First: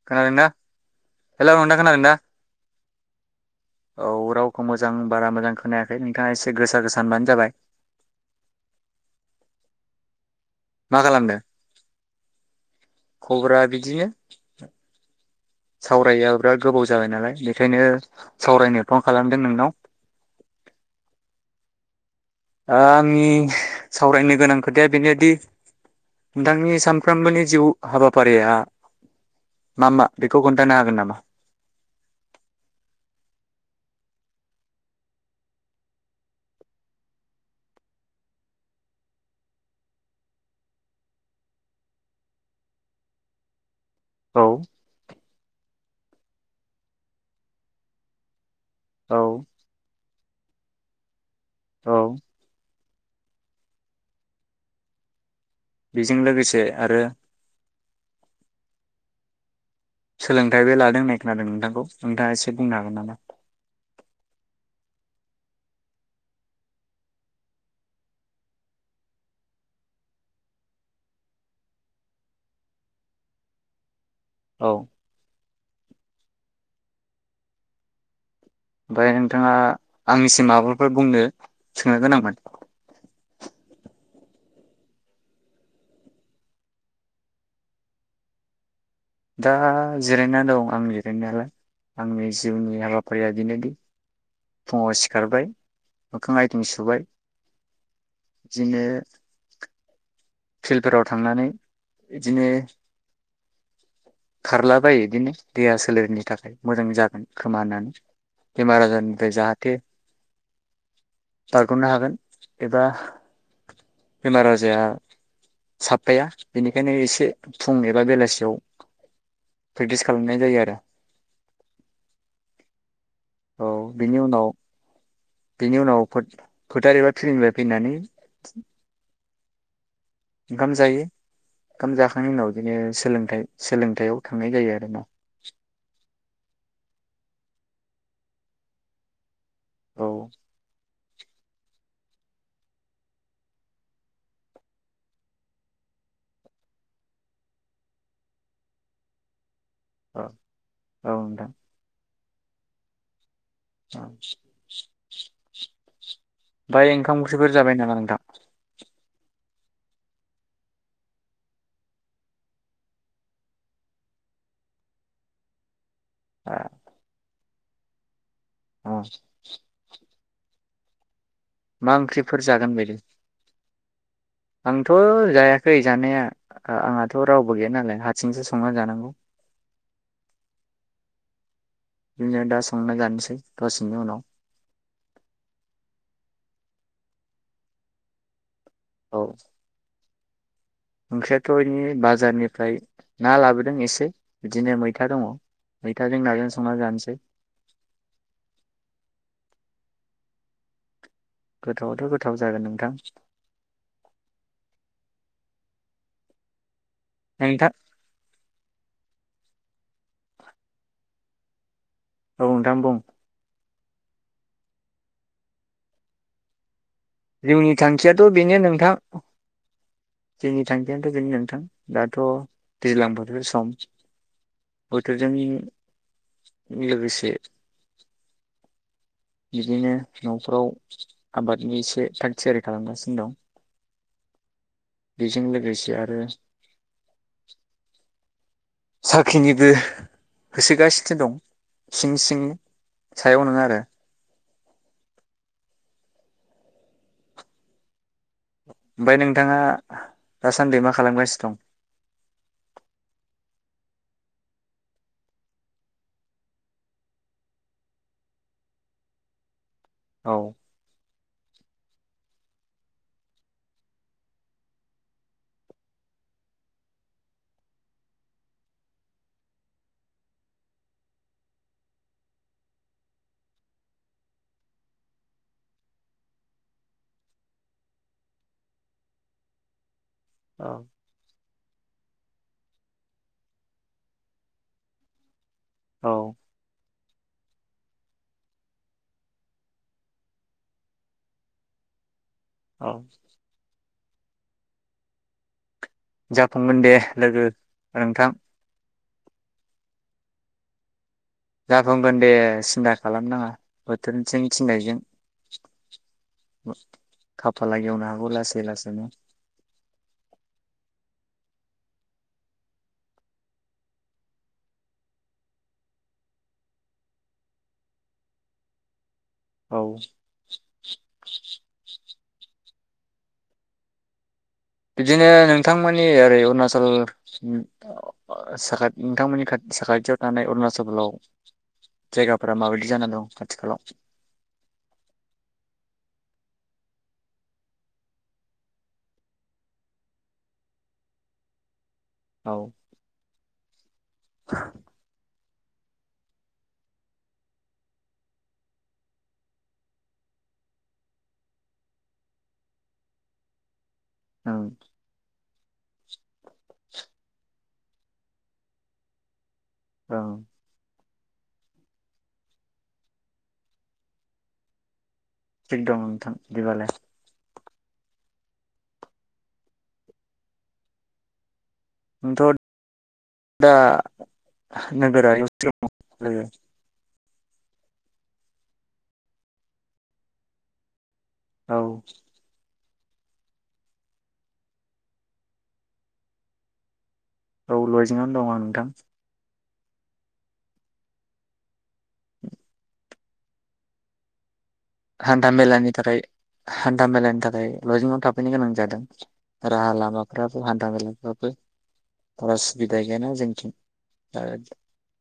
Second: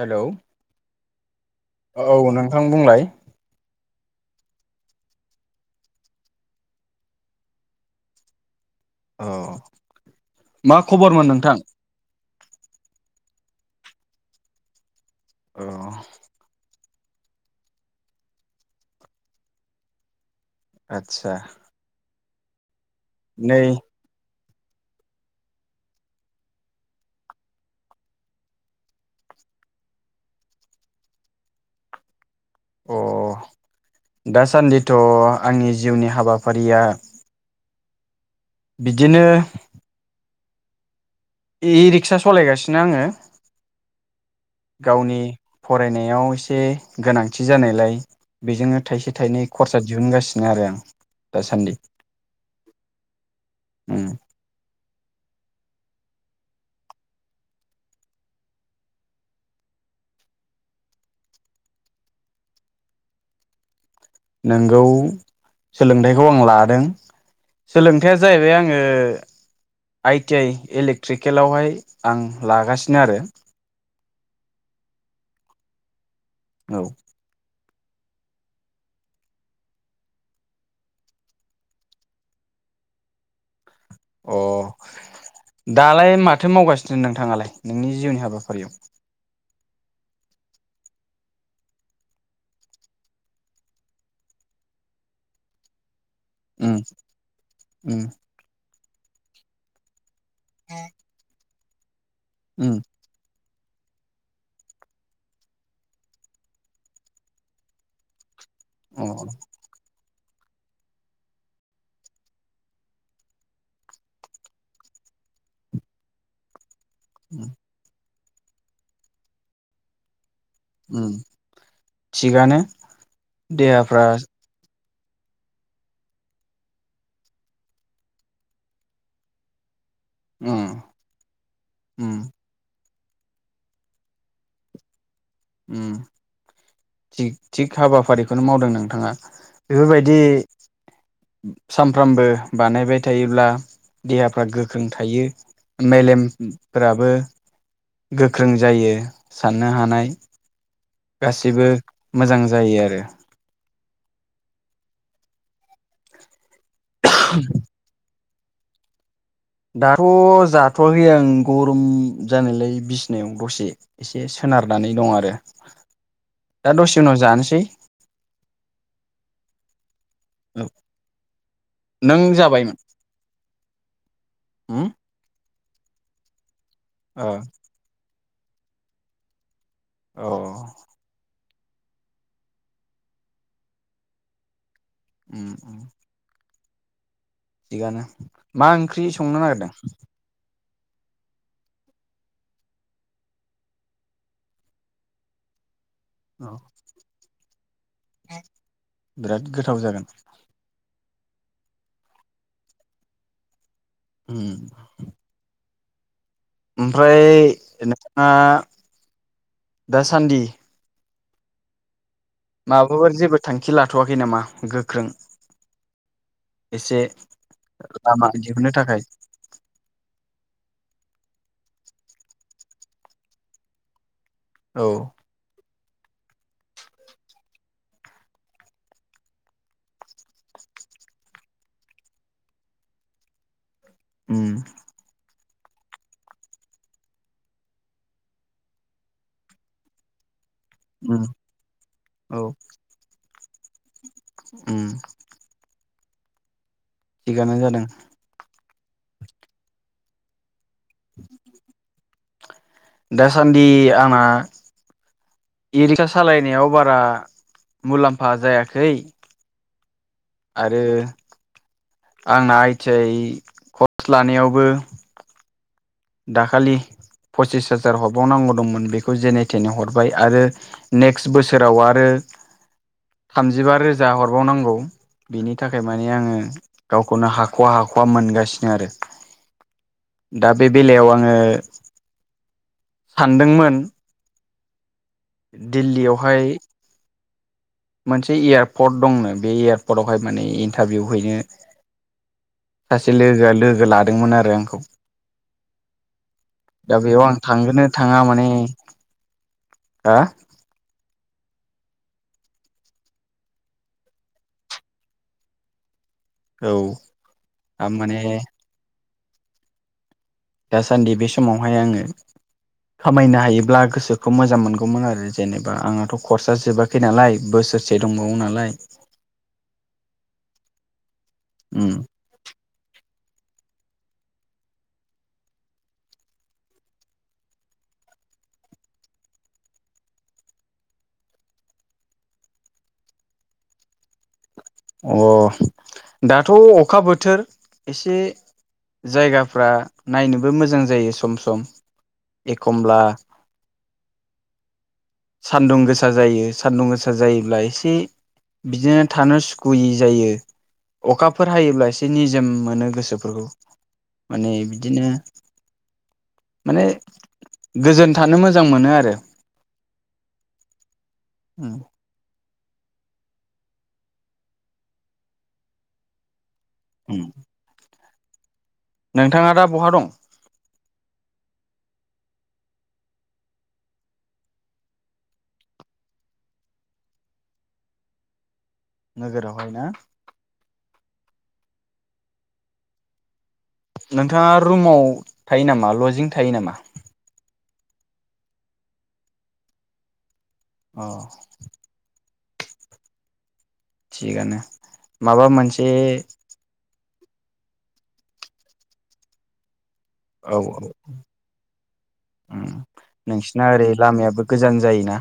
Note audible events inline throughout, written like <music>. Hello खोनादोंना hello नोंथां खोनादोंना औ नोंथां बुंलाय। औ रावखौ मोजां बारा मोजां खोनायाखै नोंथाङा एसे गोसा गोसा होनबानो जाबाय। औ। मा खबरमोन नोंथां? खबरा बिदिनो। औ सावराया बिराद गोबावस। जाबाय नालाय बेनिखायनो सावरायनो फन खालामदों नोंनाव। आतसा। आ आंनि सावरायनो गोनां खोथाया बेनोदि नोंथांनि सानफ्रोमबोनि जिउ हाबाफारिया मा मा बेखौ खोन्थानो हागोन नामा? अ दासान्दिथ' आंनि जिउनि हाबाफारिया बिदिनो। ए रिक्सा सालायगासिनो आङो। औ गावनि। फरायनायाव एसे गोनांथि जानायलाय बेजोंनो थाइसे औ थाइनै खरसा दिहुनगासि नो‌ आरो दासान्दि। औ उम बेजों लोगोसे आरो सोलोंथाइबो लादों होननाय खोनादों नोंथांखौ नोंथाङा एसे बुंनो हागोन नामा? नोंगौ सोलोंथाइखौ आं लादों सोलोंथायाइया जाहैबाय आङो आइटि आइ इलेक्ट्रिकेलावहाय आं लागासिनो आरो। औ। औ। ओमफ्राय नोंथाङा आंनिसिम माबाफोर बुंनो सोंनो गोनांमोन? अ दालाय माथो मावगासिनो नोंथाङालाय नोंनि जिउनि हाबाफारियाव? दा जिरायनानै दं आं जिरायनायालाय आंनि जिउनि हाबाफारिया बिनोदि फुङाव सिखारबाय मोखां आथिं उम सुबाय उम बिदिनो फिल्डफोराव थांनानै बिदिनो उम खारलाबायो बिदिनो देहा सोलेरनि थाखाय मोजां जागोन खोमा होननानै। बेमार अ आजारनिफ्राय जाहाथे बारग'नो हागोन एबा बेमार आजाया साबफाया बेनिख बेखायनो एसे फुं एबा बेलासि बेयाव प्रेकटिस खालामनाय जायो आरो ओम थिगानो देहाफ्रा बेनि उनाव फो फोथार एबा थिलिनिफ्राय फैनानै उम ओंखाम जायो ओंखाम उम जाखांनायनि उनाव बिदिनो सोलोंथाइ सोलोंथायाइयाव थांनाय जायो आरो ना उम जिग थिग हाबाफारिखौनो मावदों नोंथाङा औ बेफोरबायदि सानफ्रामबो बानायबाय थायोब्ला देहाफ्रा गोख्रों थायो मेलेमफ्राबो गोख्रों जायो। साननो हानाय औ औ नोंथां गासिबो मोजां जायो आरो। <inaudible> ओमफाय ओंखाम ओंख्रिफोर जाबाय नाम नोंथां? दाथ' जाथ'वाखै आं गरम जानायलाय बिसनायाव दसे एसे सोनारनानै दं आरो। ओ दा दसे उनाव जानोसै <inaudible> ओ औ मा नों ओंख्रिफोर जागोन जाबायमोन बायदि? उम आंथ' जाया खै जानाया। आंहाथ' ओ रावबो गैया नालाय हाद सिंसो संना जानांगौ। औ बिदिनो दा संना जानोसै दसेनि उनाव। उम उम थिगानो मा ओंख्रि औ संनो नागिरदों? ओंख्रियाथ' इनि बाजारनिफ्राय ना लाबोदों एसे बिदिनो मैथा दङ। मैथाजों नाजों अ संना जानोसै बिराद गोथाव जागोन। गोथावआथ' गोथाव जागोन नोंथां। ओम ओमफ्राय नोंथां नोंथाङा दासान्दि औ नोंथां बुं माबाफोर जेबो थां खि लाथ'वाखै नामा गोख्रों एसे जिउनि थांखियाथ' लामा बेनो दिहुननो नोंथां। थाखाय जोंनि थांखियानोथ' बेनो नोंथां दाथ' दैज्लां बोथोर सम। औ बोथोरजोंनिं लोगोसे इदिनो न'फ्राव आबादनि एसे थाग थियारि खालामगासिनो दं। उम बिजों लोगोसे आरो साख्रिनिबो होसोगासिनो उम दं सिं औ सिंनो सायाव नोङा आरो उम थिगानो जादों। ओमफाय नोंथाङा दास सान्दि मा खालामगासिनो दं? दासान्दि आंना इ रिक्सा सालायनायाव बारा मुलाम्फा जायाखै। औ आरो आंना आइ थि य खरस लानायावबो दाखालि पसिस हाजार हरबावनांगौ दंमोन बेखौ जेने थेने हरबाय आरो नेक्स्ट बोसोराव आरो थामजिबा रोजा हरबावनांगौ बिनि थाखाय माने आङो गावखौनो हाख'वा हाख'वा मोनगासिनो आरो बे औ बेलायाव आंङो थांनदोंमोन औ दिल्लियावहाय मोनसे एयारपर्ट दंनो बे एयारपर्टआवहाय माने इन्टारभिउ हैनो औ सासे लोगोआ लोगो लादोंमोन आ आंखौ जाफुंगोन दे दा बेयाव आं लोगो थांगोना थांङा नोंथां माने हा जाफुंगोन दे सिन्था खालामनाङा बोथोरथिं थिननायजों औ खाफाला गेवनो माने हागौ लासै लासैनो दासान्दि बे समावहाय आंङो खामायनो हायोब्ला गोसोखौ मोजां मोनगौमोन आरो जेनेबा आंहाथ' कर्सा जोबाखै नालाय बोसोरसे दंबावो नालाय औ <inaudible> <inaudible> बिदिनो नोंथांमोननि ओरै अरुणाचल साखाथि नोंथांमोननि साखाथियाव थानाय अरुणाचलाव जायगाफोरा माबायदि जाना दं आथिखालाव अ दाथ' अखा बोथोर एसे जायगाफ्रा नायनोबो मोजां जायो सम सम औ एखमब्ला <inaudible> सान्दुं गोसा जायो सान्दुं गोसा जायोब्ला एसे बिदिनो थानो सुखुयि जायो अखाफोर हायोब्ला एसे निजोम मोनो गोसोफोरखौ माने ओं बिदिनो माने गोजोन थानो मोजां मोनो आरो औ उम दिग दं नोंथां दिबालाय नोंथाङा दा बहा दं? नोंथ दा नोगोरारि <unintelligible> लोगो नोगोरावहाय ना औ नोंथाङा रुमाव थायो नामा लजिं थायो नामा? औ लजिंङावनो दंङ आं नोंथां औ थिगानो माबा हान्था मोनसे मेलानि थाखाय हान थामेलानि थाखाय लजिंआव थाफैनो गोनां जादों राहा औ लामाफ्राबो हान्था मेलाफ्राबो बारा उम सुबिदा गैयाना नोंसिना जोंथिं ओरै लामायाबो दा गोजान जायोना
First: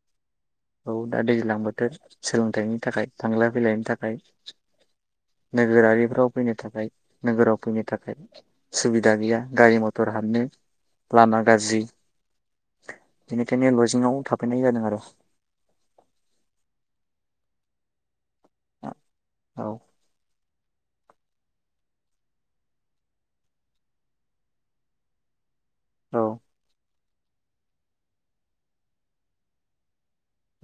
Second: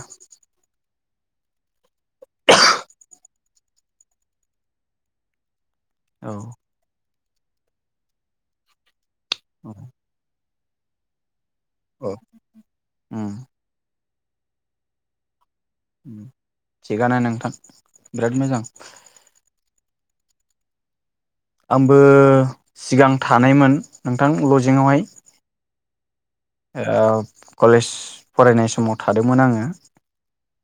औ दा दैज्लां बोथोर सोलोंथायाइनि थाखाय थांलाय फैलायनि थाखाय नोगोरारिफ्राव औ फैनो थाखाय नोगोराव फैनो थाखाय सुबि दा गैया औ गारि मथर हाबनो लामा गाज्रि औ उम बेनिखायनो लजिंआव थाफैनाय जादों आरो उम थिगानो नोंथां बिराद मोजां औ आंबो सिगां थानायमोन नोंथां लजिंआवहाय औ ओ कलेज फरायनाय समाव थादोंमोन आङो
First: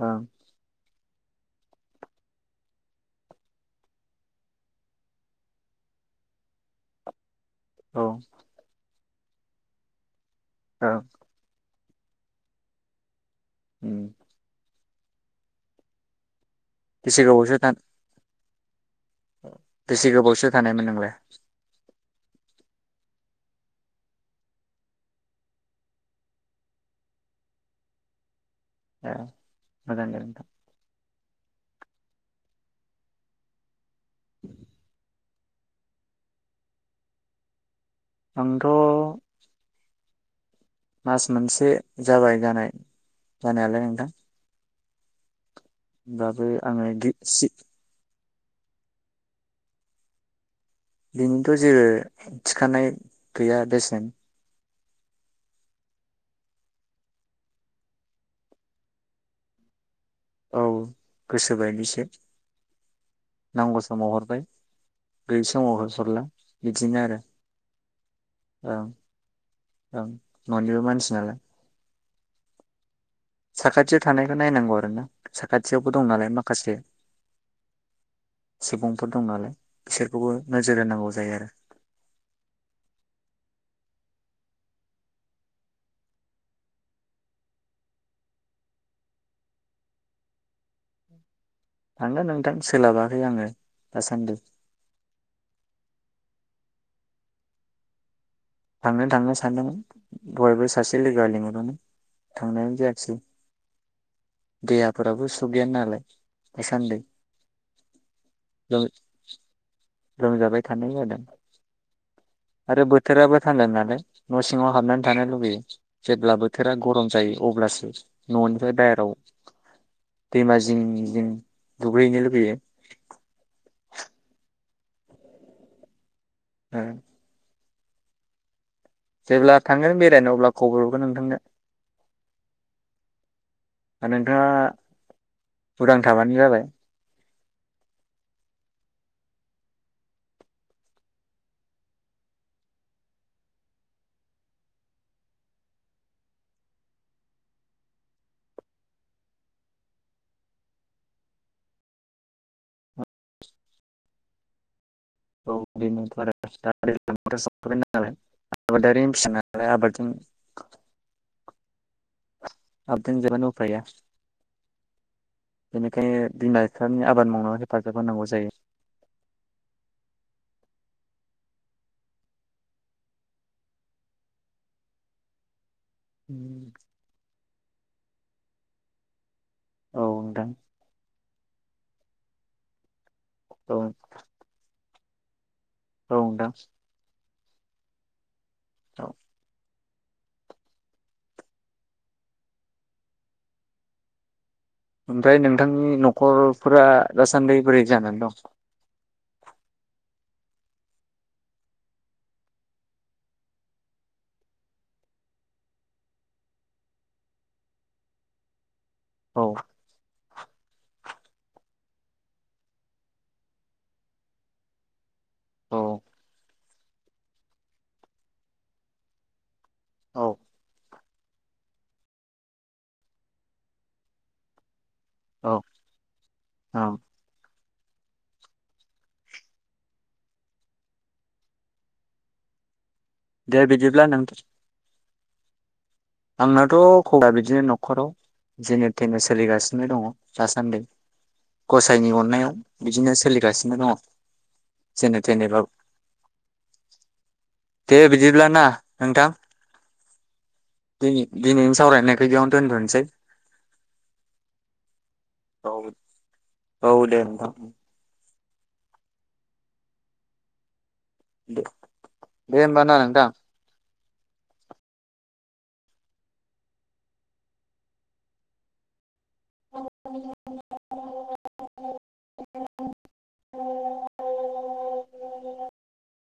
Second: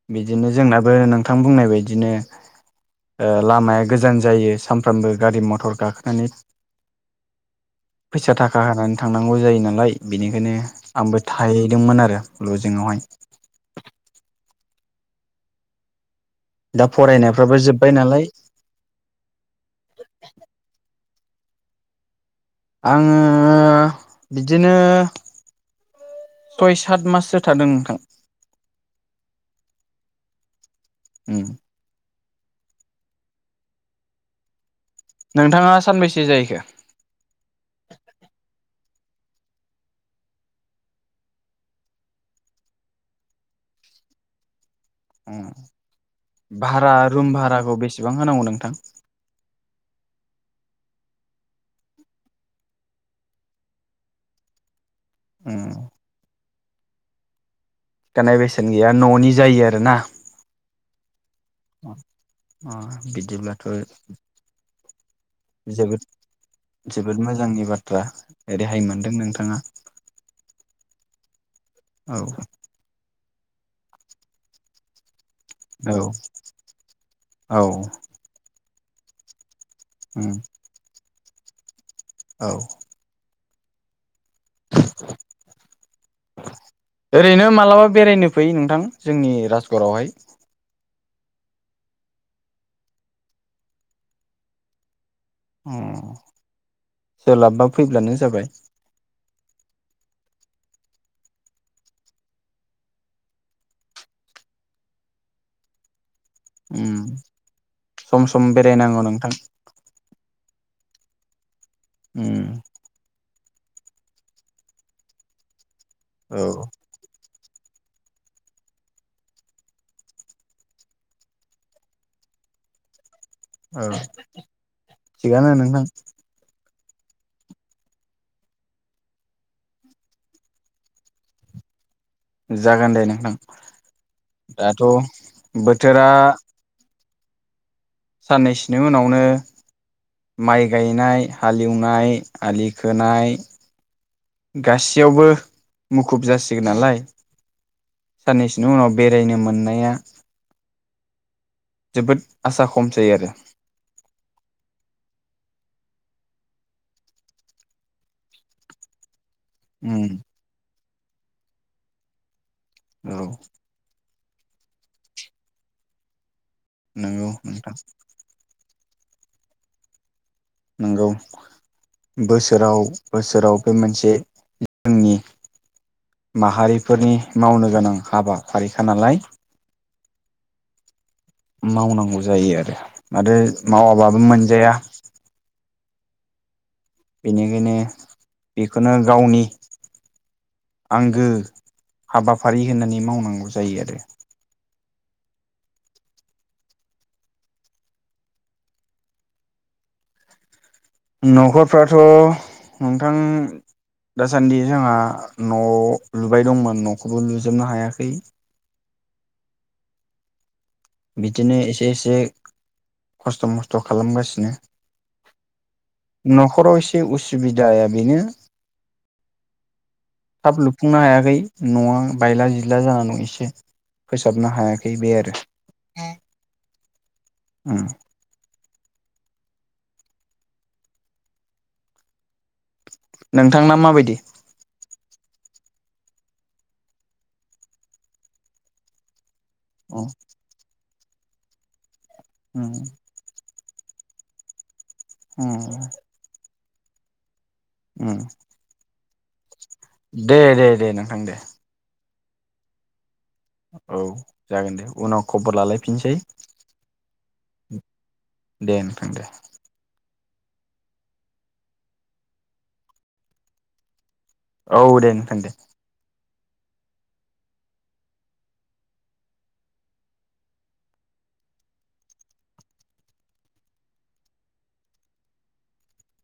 ओं बिदिनो जोंनाबो नों थां बुंनाय बायदिनो ओ लामाया गोजान जायो सानफ्रामबो गारि मथर गाखोनानै औ फैसा थाखा होनानै थांनांगौ जायो नालाय बिनिखायनो ओं आंबो थायो मोन आरो लजिंआवहाय उम दा बेसे गोबावसो फरायनायफ्राबो था जोब्बाय नालाय बेसे गोबावसो थानायमोन <inaudible> आङो बिदिनो सय सात माससो थादों नोंथां ए मोजां दे नोंथां उम नोंथाङा सानबैसे जाहैखो आंथ मास मोनसे जाबाय जानाय जानायालाय नोंथां ओ होमबाबो आङो भारा गि रुम सि भाराखौ बेसेबां होनांगौ नोंथां बेनोथ' जेबो थिखानाय गैया बेसेन उम थिखानाय बेसेन गैया न'नि जायो आरो ना औ गोसोबायदिसो अ बिदिब्लाथ' नांगौ समाव हरबाय गैयि समाव जोबोद हरला बिदिनो आरो जोबोद मोजांनि बाथ्रा रेहाय ओं मोनदों नोंथाङा ओं ननिबो मानसि नालाय औ साखाथि थानायखौ नायनांगौ आरो ना साखाथियावबो औ दं नालाय माखासे औ सुबुं थ' दं नालाय। बिसोरखौबो उम नोजोर होनांगौ जायो आरो। द <inaudible> औ। ओरैनो मालाबा बेरायनो फै नोंथां जोंनि राजगरआवहाय। थांगोन नोंथां सोलाबाखै आङो दासान्दि। अ सोलाबबा फैब्लानो जाबाय। थांनो थांनो सानदोंमोन दहायबो सासे लोगोआ लिंहरदोंमोन थांनायानो जायाखिसै देहाफोराबो सुग गैया नालाय। दासान्दि ओम सम सम बेरायनांगौ नोंथां। नुजाबाय थानाय जादों। उम आरो बोथोराबो। फानदों <unintelligible> नालाय न' सिङाव हाबनानै थानो लुुबैयो। जेब्ला औ बोथोरा गरम जायो। अब्लासो न'निफ्राय बायेराव दैमा जिं जिं दुगैहैनो लुुबैयो। औ थिगानो नोंथां। ओ। जेब्ला थांगोन बेरायनो अब्ला खबर हरगोन नोंथांनो। जागोन दे नोंथां नोंथाङा दाथ' उदां बोथोरा। थाबानो जाबाय साननैसोनि उनावनो माइ गायनाय हालेवनाय आलि खोनाय गासैयावबो मुखुब जासिगोन नालाय साननैसोनि उनाव बेरायनो मोननाया। जोबोद आसा खम जायो आरो औ <unintelligible> आबादारिनि फिसाना उम <unintelligible> <unintelligible> औ बेनिखायनो बिमा बिफानि नंगौ आबाद मावनायाव नोंथां हेफाजाब होनांगौ जायो। नंगौ बोसोराव बोसोराव बे मोनसे जोंनि माहारिफोरनि मावनो गोनां हाबाफारिखा नालाय औ नोंथां। मावनांगौ जायो आरो आरो औ मावाबाबो मोनजाया औ दा बेनिखायनो बेखौनो औ गावनि आंगो हाबाफारि होननानै मावनांगौ जायो आरो। ओमफ्राय नोंथांनि न'खरफोरा दासान्दि बोरै जानानै दं? न'खरफ्राथ' नोंथां दासान्दि जोंहा न' लुबाय दंमोन न'खौबो लुजोबनो हायाखै। औ। बिदिनो एसे एसे खस्थ' मस्थ' खालामगासिनो औ न'खराव एसे उसुबिदाया बेनो औ थाब लुफुंनो हाया न'आ बायला जिला जानानै एसे फोसाबनो हायाखै बे आरो औ औ। ओम। दे नोंथांना बिदिब्ला माबायदि नोंथां आंनाथ' खबरा बिदिनो न'खराव जेने थेनस सोलिगासिनो दङ उम दासान्दि खसे गसायनि अननायाव उम बिदिनो सोलिगासिनो नो दङ। जेने थेनेबा उम दे उम बिदिब्ला ना? नोंथां। दे दे। नोंथां दे दि-दिनैनो सावरायनो बेयावनो दोनथ'सै। औ जागोन दे उनाव खबर औ लालायफिनसै औ दे नोंथां दे नोंथां दे दे दे होमबा ना नोंथां औ दे नोंथां दे <inaudible>